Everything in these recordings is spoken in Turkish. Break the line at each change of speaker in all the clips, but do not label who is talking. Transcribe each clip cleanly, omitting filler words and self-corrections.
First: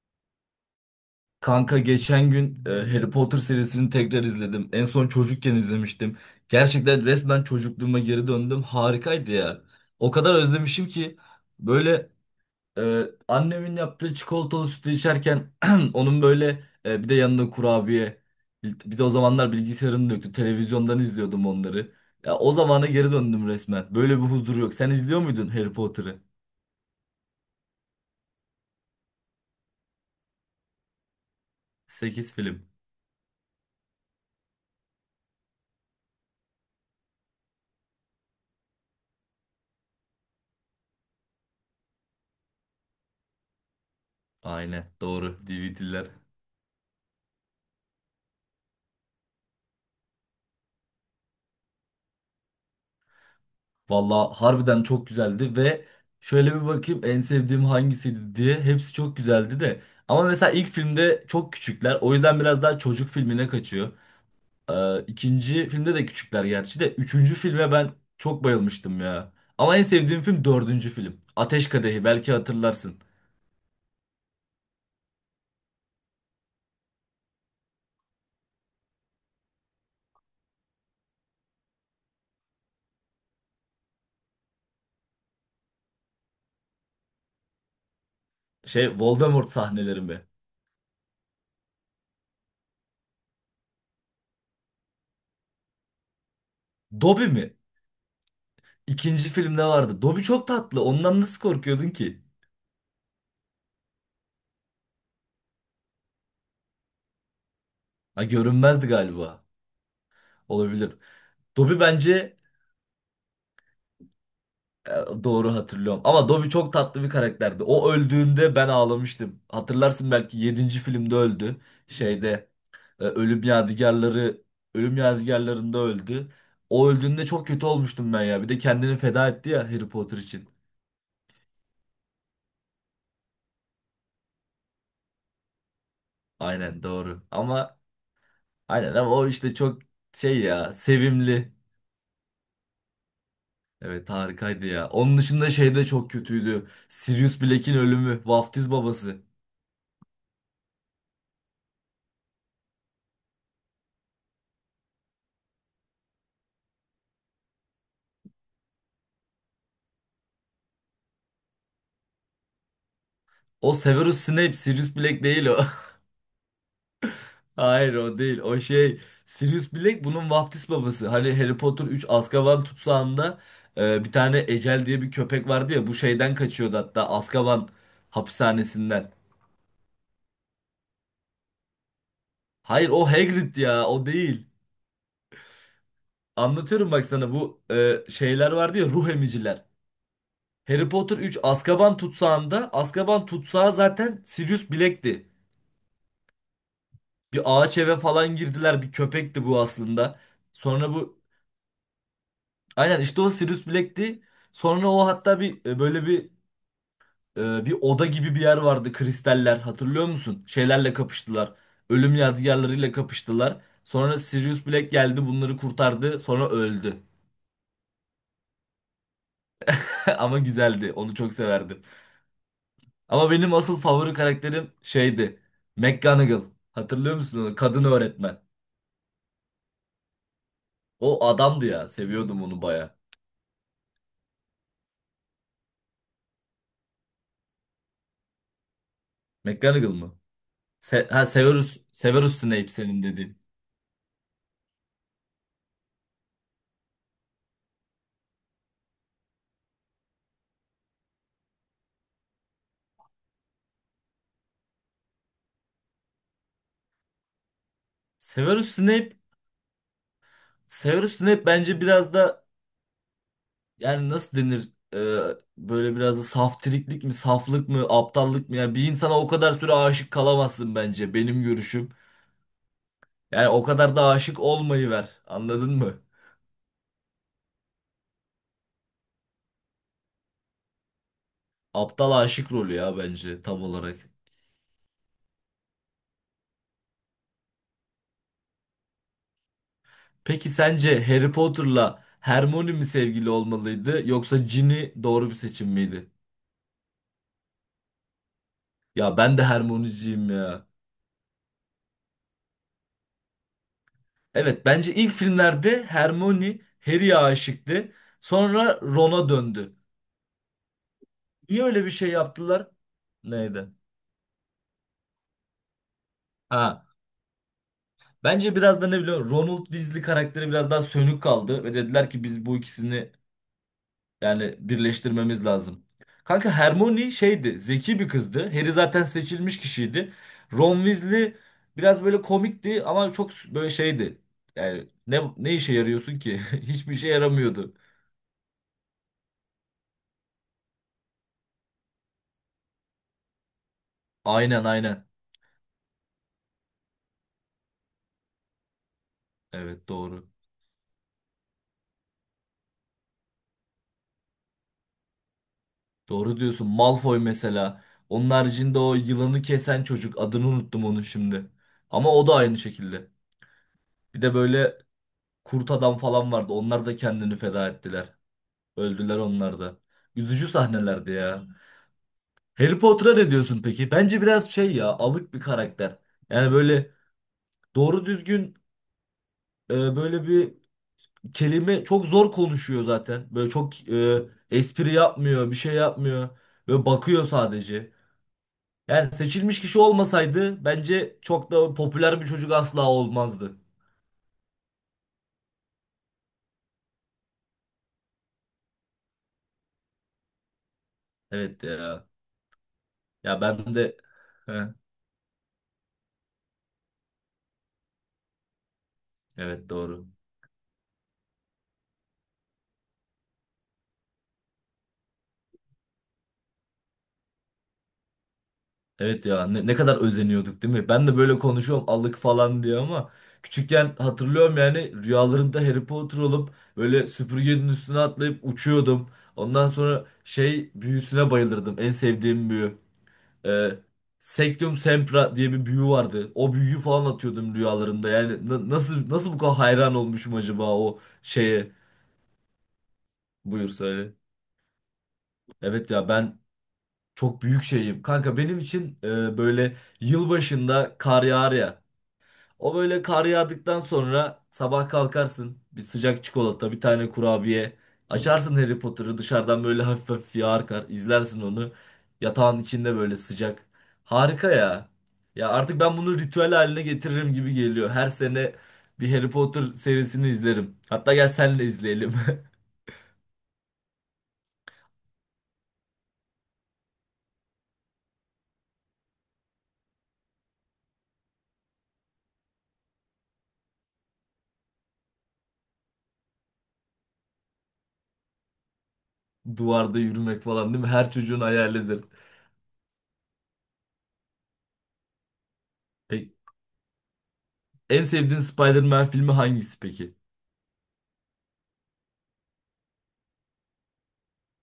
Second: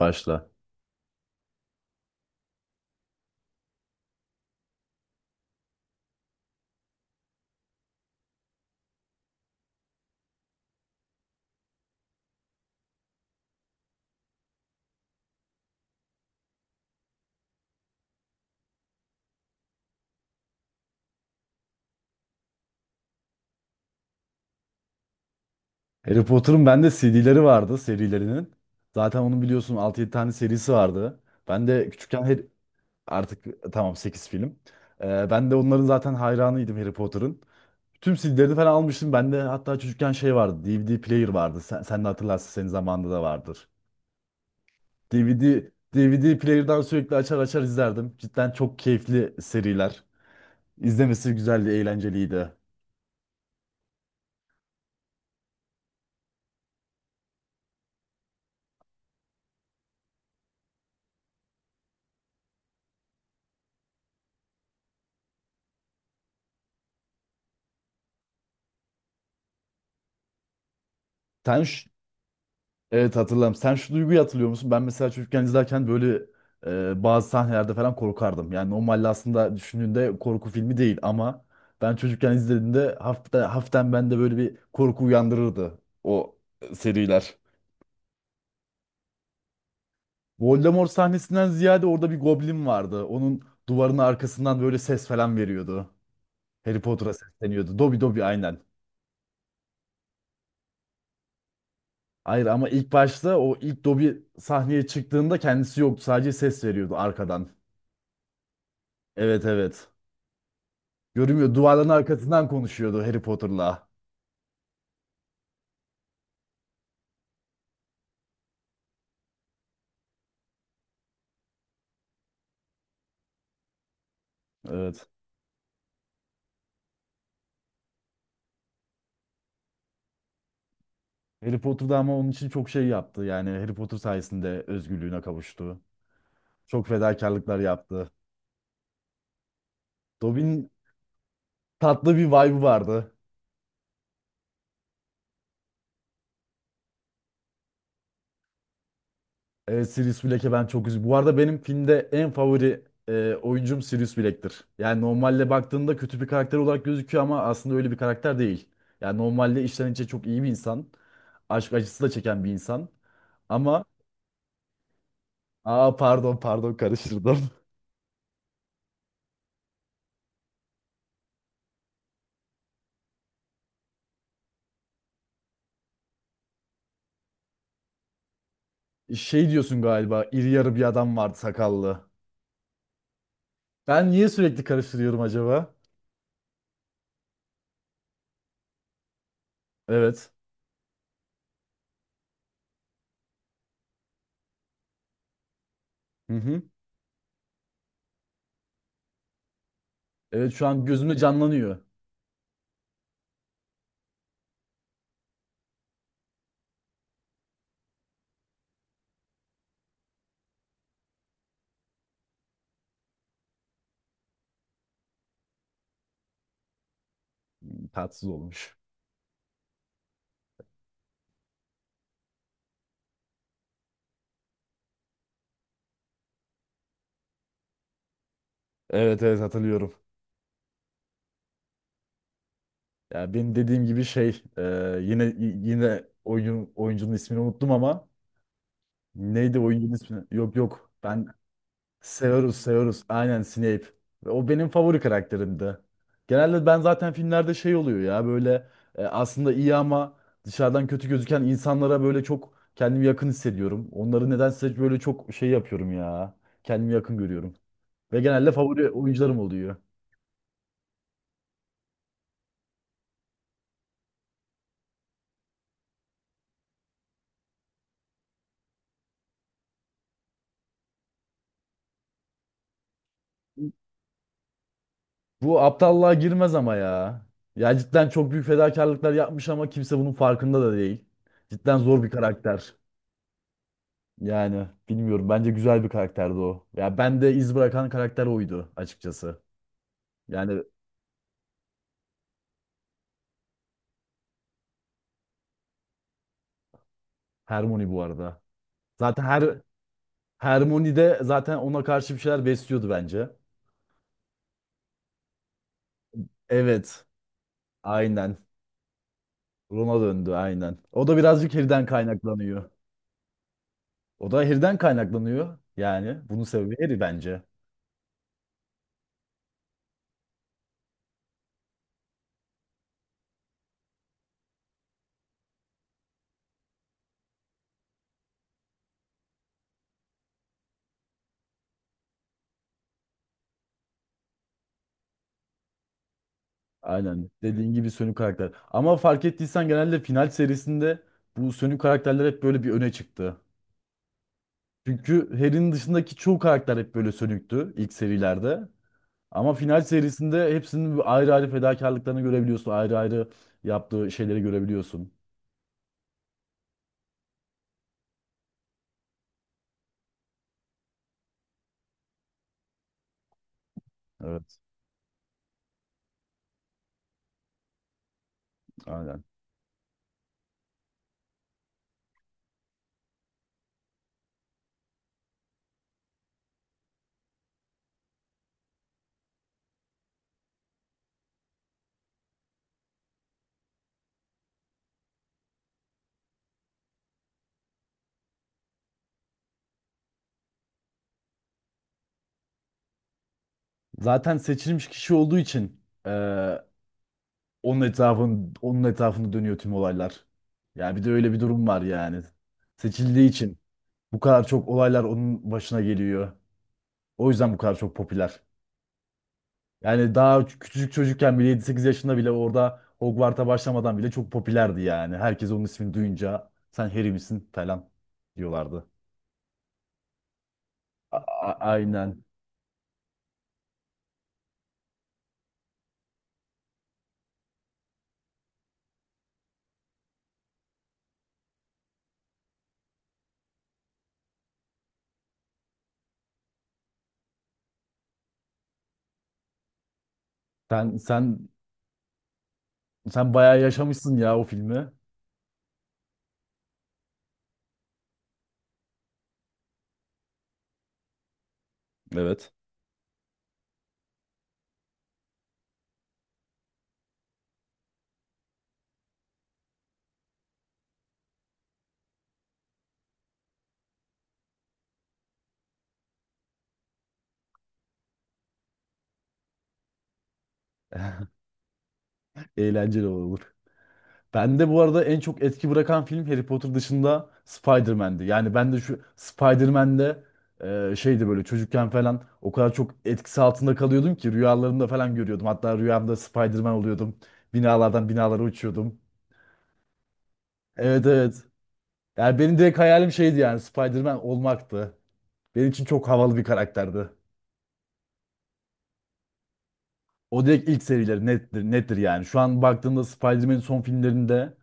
Başla.
Kanka geçen gün Harry Potter serisini tekrar izledim. En son çocukken izlemiştim. Gerçekten resmen çocukluğuma geri döndüm. Harikaydı ya. O kadar özlemişim ki böyle e, annemin yaptığı çikolatalı sütü içerken onun böyle, bir de yanında kurabiye. Bir de o zamanlar bilgisayarım da yoktu. Televizyondan izliyordum onları. Ya o zamana geri döndüm resmen. Böyle bir huzur yok. Sen izliyor muydun Harry Potter'ı?
Harry Potter'ın bende CD'leri vardı, serilerinin. Zaten onun biliyorsun altı yedi tane serisi vardı. Ben de küçükken
8
Harry-
film.
Artık tamam, 8 film. Ben de onların zaten hayranıydım Harry Potter'ın. Tüm CD'lerini falan almıştım. Bende hatta çocukken şey vardı, DVD player vardı. Sen de hatırlarsın, senin zamanında da vardır.
Aynen
DVD
doğru. DVD'ler.
DVD player'dan sürekli açar açar izlerdim. Cidden çok keyifli seriler. İzlemesi güzeldi, eğlenceliydi.
Valla harbiden çok güzeldi ve şöyle bir bakayım en sevdiğim hangisiydi diye, hepsi çok güzeldi de. Ama mesela ilk filmde çok küçükler, o yüzden biraz daha çocuk filmine kaçıyor. İkinci filmde de küçükler gerçi, de üçüncü filme ben çok bayılmıştım ya. Ama en sevdiğim film dördüncü film.
Sen
Ateş Kadehi, belki hatırlarsın.
Evet, hatırlarım. Sen şu duyguyu hatırlıyor musun? Ben mesela çocukken izlerken böyle bazı sahnelerde falan korkardım. Yani normalde aslında düşündüğünde korku filmi değil ama ben çocukken izlediğimde haften bende böyle bir korku uyandırırdı o seriler.
Şey, Voldemort sahneleri mi?
Voldemort sahnesinden ziyade orada bir goblin vardı. Onun duvarının arkasından böyle ses falan veriyordu. Harry Potter'a
Dobby mi?
sesleniyordu. Dobby, Dobby, aynen.
İkinci filmde vardı. Dobby çok tatlı, ondan nasıl korkuyordun ki?
Hayır, ama ilk başta o ilk Dobby sahneye çıktığında kendisi yoktu. Sadece ses veriyordu arkadan.
Ha, görünmezdi
Evet,
galiba.
evet.
Olabilir.
Görünmüyor.
Dobby
Duvarların
bence.
arkasından konuşuyordu Harry Potter'la.
Doğru hatırlıyorum. Ama Dobby çok tatlı bir karakterdi. O öldüğünde ben ağlamıştım. Hatırlarsın, belki yedinci filmde öldü. Şeyde, Ölüm Yadigarları, Ölüm
Evet.
Yadigarlarında öldü. O öldüğünde çok kötü olmuştum ben ya. Bir de kendini feda etti ya Harry Potter için.
Harry Potter'da ama onun için çok şey yaptı. Yani Harry Potter sayesinde özgürlüğüne kavuştu.
Aynen
Çok
doğru.
fedakarlıklar
Ama
yaptı.
aynen, ama o işte çok şey
Dobby'nin
ya, sevimli.
tatlı bir vibe'ı vardı.
Evet, harikaydı ya. Onun dışında şey de çok kötüydü. Sirius Black'in ölümü. Vaftiz babası.
Evet, Sirius Black'e ben çok üzüldüm. Bu arada benim filmde en favori oyuncum Sirius Black'tir. Yani normalde baktığında kötü bir karakter olarak gözüküyor ama aslında öyle bir karakter değil. Yani normalde içten içe çok iyi bir insan. Aşk acısı da çeken bir insan.
O
Ama
Severus Snape, Sirius Black değil o.
aa, pardon, pardon, karıştırdım.
Hayır, o değil. O şey, Sirius Black bunun vaftiz babası. Hani Harry Potter 3 Azkaban tutsağında bir tane Ecel diye bir köpek vardı ya, bu şeyden kaçıyordu hatta Azkaban hapishanesinden.
Şey diyorsun galiba, iri yarı bir adam vardı, sakallı.
Hayır, o Hagrid ya, o
Ben niye
değil.
sürekli karıştırıyorum acaba?
Anlatıyorum bak sana, bu şeyler vardı ya, ruh emiciler.
Evet.
Harry Potter 3 Azkaban tutsağında, Azkaban tutsağı zaten Sirius Black'ti.
Hı hı.
Bir ağaç eve falan girdiler, bir köpekti bu aslında.
Evet, şu an
Sonra
gözümde
bu.
canlanıyor.
Aynen işte, o Sirius Black'ti. Sonra o hatta bir böyle bir oda gibi bir yer vardı, kristaller, hatırlıyor musun? Şeylerle kapıştılar. Ölüm Yadigarlarıyla kapıştılar. Sonra Sirius Black geldi, bunları kurtardı, sonra öldü.
Tatsız olmuş.
Ama güzeldi, onu çok severdim. Ama benim asıl favori karakterim şeydi. McGonagall. Hatırlıyor musun onu? Kadın öğretmen.
Evet, evet hatırlıyorum.
O adamdı ya, seviyordum onu baya.
Ya benim dediğim gibi şey yine y- yine oyuncunun ismini unuttum ama neydi
McGonagall
oyuncunun
mı?
ismi? Yok, yok.
Se ha Severus, Severus
Severus,
Snape, senin
Severus.
dediğin.
Aynen, Snape. Ve o benim favori karakterimdi. Genelde ben zaten filmlerde şey oluyor ya böyle aslında iyi ama dışarıdan kötü gözüken insanlara böyle çok kendimi yakın hissediyorum. Onları nedense böyle çok şey yapıyorum ya. Kendimi yakın görüyorum. Ve genelde
Severus
favori
Snape,
oyuncularım oluyor.
Severus Snape bence biraz da, yani nasıl denir? Ee, Böyle biraz da saftiriklik mi, saflık mı, aptallık mı? Yani bir insana o kadar süre aşık kalamazsın, bence benim görüşüm. Yani o kadar da aşık olmayı ver,
Bu
anladın mı?
aptallığa girmez ama ya. Ya cidden çok büyük fedakarlıklar yapmış ama kimse bunun farkında da değil. Cidden zor bir
Aptal aşık
karakter.
rolü ya, bence tam olarak.
Yani bilmiyorum. Bence güzel bir karakterdi o. Ya ben de iz bırakan karakter oydu açıkçası.
Peki
Yani
sence Harry Potter'la Hermione mi sevgili olmalıydı, yoksa Ginny doğru bir seçim miydi?
Hermione bu arada.
Ya,
Zaten
ben de
her
Hermione'ciyim ya.
Hermione de zaten ona karşı bir şeyler besliyordu bence.
Evet, bence ilk filmlerde Hermione
Evet.
Harry'ye aşıktı.
Aynen.
Sonra Ron'a döndü.
Ron'a döndü aynen. O da birazcık
Niye öyle
Harry'den
bir şey yaptılar?
kaynaklanıyor.
Neydi?
O da Harry'den kaynaklanıyor. Yani bunun sebebi
Ha.
Harry bence.
Bence biraz da, ne biliyor musun? Ronald Weasley karakteri biraz daha sönük kaldı ve dediler ki, biz bu ikisini yani birleştirmemiz lazım. Kanka, Hermione şeydi, zeki bir kızdı. Harry zaten seçilmiş kişiydi. Ron Weasley biraz böyle komikti, ama çok böyle şeydi. Yani ne işe yarıyorsun ki? Hiçbir şey
Aynen. Dediğin
yaramıyordu.
gibi sönük karakter. Ama fark ettiysen genelde final serisinde bu sönük karakterler hep böyle bir öne çıktı.
Aynen, aynen.
Çünkü Harry'nin dışındaki çoğu karakter hep böyle sönüktü ilk serilerde. Ama final
Evet doğru.
serisinde hepsinin bir ayrı ayrı fedakarlıklarını görebiliyorsun. Ayrı ayrı yaptığı şeyleri görebiliyorsun.
Doğru diyorsun. Malfoy mesela. Onun haricinde o yılanı kesen çocuk. Adını unuttum onun şimdi. Ama o da aynı şekilde. Bir de
Evet,
böyle kurt adam falan vardı. Onlar da kendini feda ettiler. Öldüler
aynen.
onlar da. Üzücü sahnelerdi ya. Harry Potter'a ne diyorsun peki? Bence biraz şey ya, alık bir karakter. Yani böyle doğru düzgün, böyle bir kelime çok zor konuşuyor zaten. Böyle çok espri yapmıyor, bir şey yapmıyor. Böyle bakıyor sadece. Yani seçilmiş kişi olmasaydı, bence çok da popüler bir çocuk asla olmazdı.
Zaten seçilmiş kişi olduğu için onun etrafında dönüyor tüm olaylar. Yani bir de öyle bir
Evet
durum var
ya.
yani. Seçildiği
Ya
için
ben de.
bu kadar çok
Heh,
olaylar onun başına geliyor. O yüzden bu kadar çok popüler.
evet doğru.
Yani daha küçücük çocukken bile 7-8 yaşında bile orada Hogwarts'a başlamadan bile çok popülerdi yani. Herkes onun ismini duyunca sen Harry misin falan diyorlardı.
Evet ya, ne kadar özeniyorduk değil mi? Ben de böyle konuşuyorum, alık
Aynen.
falan diye, ama küçükken hatırlıyorum, yani rüyalarımda Harry Potter olup böyle süpürgenin üstüne atlayıp uçuyordum. Ondan sonra şey büyüsüne bayılırdım. En sevdiğim büyü. E, Sectum Sempra diye bir büyü vardı. O büyüyü falan atıyordum rüyalarımda. Yani nasıl bu kadar hayran olmuşum acaba
Sen
o
sen
şeye?
sen bayağı
Buyur söyle.
yaşamışsın ya o filmi.
Evet ya, ben çok büyük şeyim. Kanka benim için böyle, yılbaşında kar yağar ya.
Evet.
O böyle kar yağdıktan sonra sabah kalkarsın. Bir sıcak çikolata, bir tane kurabiye. Açarsın Harry Potter'ı, dışarıdan böyle hafif hafif yağar kar, izlersin onu. Yatağın içinde böyle, sıcak. Harika ya. Ya artık ben bunu ritüel haline getiririm gibi geliyor. Her sene bir Harry Potter serisini izlerim. Hatta gel senle izleyelim.
Eğlenceli olur. Bende bu arada en çok etki bırakan film Harry Potter dışında Spider-Man'di. Yani ben de şu Spider-Man'de şeydi böyle çocukken falan o kadar çok etkisi altında kalıyordum ki rüyalarımda falan görüyordum. Hatta rüyamda Spider-Man oluyordum. Binalardan binalara uçuyordum.
Duvarda yürümek falan değil mi?
Evet,
Her
evet.
çocuğun hayalidir.
Yani benim direkt hayalim şeydi, yani Spider-Man olmaktı. Benim için çok
Peki,
havalı bir karakterdi.
en sevdiğin Spider-Man filmi hangisi peki?
O direkt ilk serileri nettir, nettir yani. Şu an baktığımda Spider-Man'in son filmlerinde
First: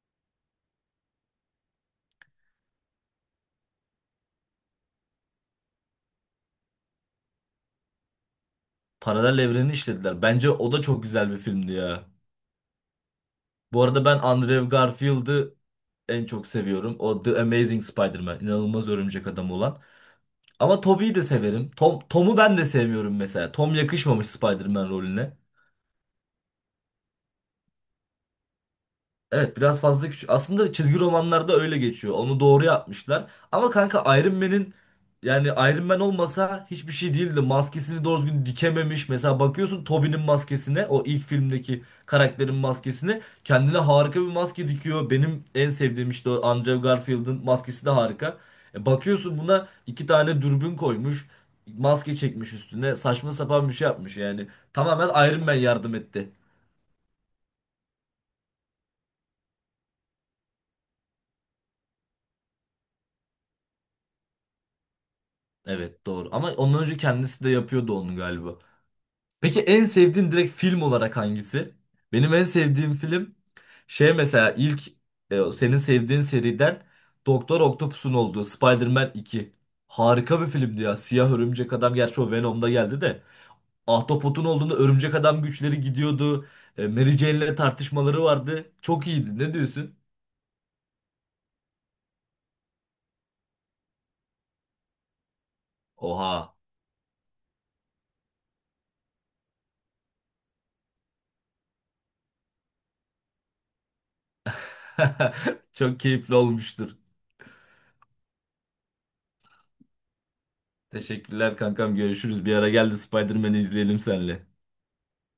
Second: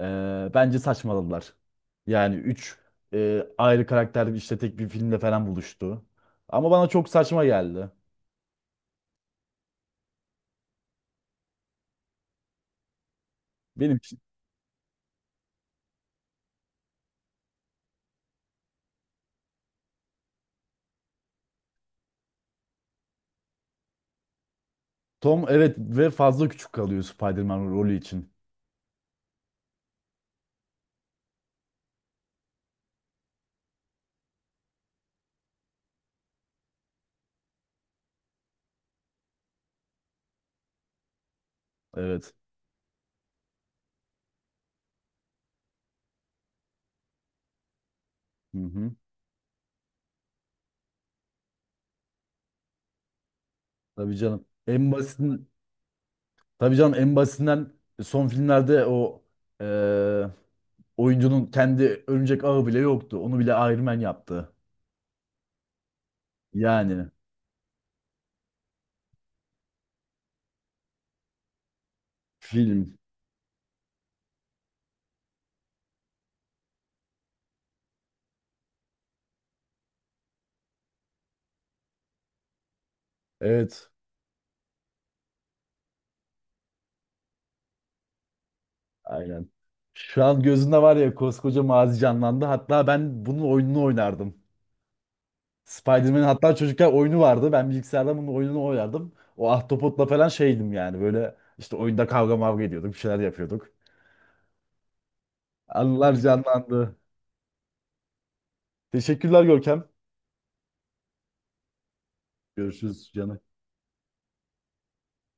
bence saçmaladılar. Yani 3 ayrı karakter işte tek bir filmde falan buluştu. Ama bana çok saçma geldi.
Paralel evreni işlediler. Bence o da çok güzel bir filmdi ya. Bu
Benim
arada ben
için.
Andrew Garfield'ı en çok seviyorum. O The Amazing Spider-Man, inanılmaz örümcek adam olan. Ama Tobey'i de severim. Tom'u ben de sevmiyorum mesela. Tom yakışmamış Spider-Man rolüne.
Tom evet ve fazla küçük kalıyor Spider-Man rolü için.
Evet, biraz fazla küçük. Aslında çizgi romanlarda öyle geçiyor. Onu doğru yapmışlar. Ama kanka, Iron Man'in, yani Iron Man olmasa hiçbir şey değildi. Maskesini doğru düzgün dikememiş. Mesela bakıyorsun Tobey'nin maskesine, o ilk filmdeki
Evet.
karakterin maskesine, kendine harika bir maske dikiyor. Benim en sevdiğim işte o, Andrew Garfield'ın maskesi de harika.
Hı hı.
Bakıyorsun, buna iki tane dürbün koymuş. Maske çekmiş üstüne. Saçma sapan bir şey
Tabii
yapmış
canım,
yani.
en
Tamamen Iron
basitinden,
Man yardım etti.
tabii canım en basitinden son filmlerde o e, oyuncunun kendi örümcek ağı bile yoktu. Onu bile Iron Man yaptı.
Evet doğru. Ama ondan önce
Yani
kendisi de yapıyordu onu galiba. Peki, en sevdiğin direkt film olarak hangisi? Benim en sevdiğim
film.
film şey, mesela ilk o senin sevdiğin seriden Doktor Octopus'un olduğu Spider-Man 2. Harika bir filmdi ya. Siyah Örümcek Adam, gerçi o Venom'da geldi de.
Evet.
Ahtapot'un olduğunda Örümcek Adam güçleri gidiyordu. Mary Jane'le tartışmaları vardı. Çok iyiydi.
Aynen.
Ne diyorsun?
Şu an gözünde var ya, koskoca mazi canlandı. Hatta ben bunun oyununu oynardım. Spider-Man'in hatta
Oha.
çocukken oyunu vardı. Ben bilgisayarda bunun oyununu oynardım. O ahtapotla falan şeydim yani. Böyle işte oyunda kavga mavga ediyorduk. Bir şeyler yapıyorduk.
Çok
Anılar
keyifli
canlandı.
olmuştur.
Teşekkürler Görkem.
Teşekkürler kankam. Görüşürüz. Bir ara gel de
Görüşürüz canım.
Spider-Man'i izleyelim senle.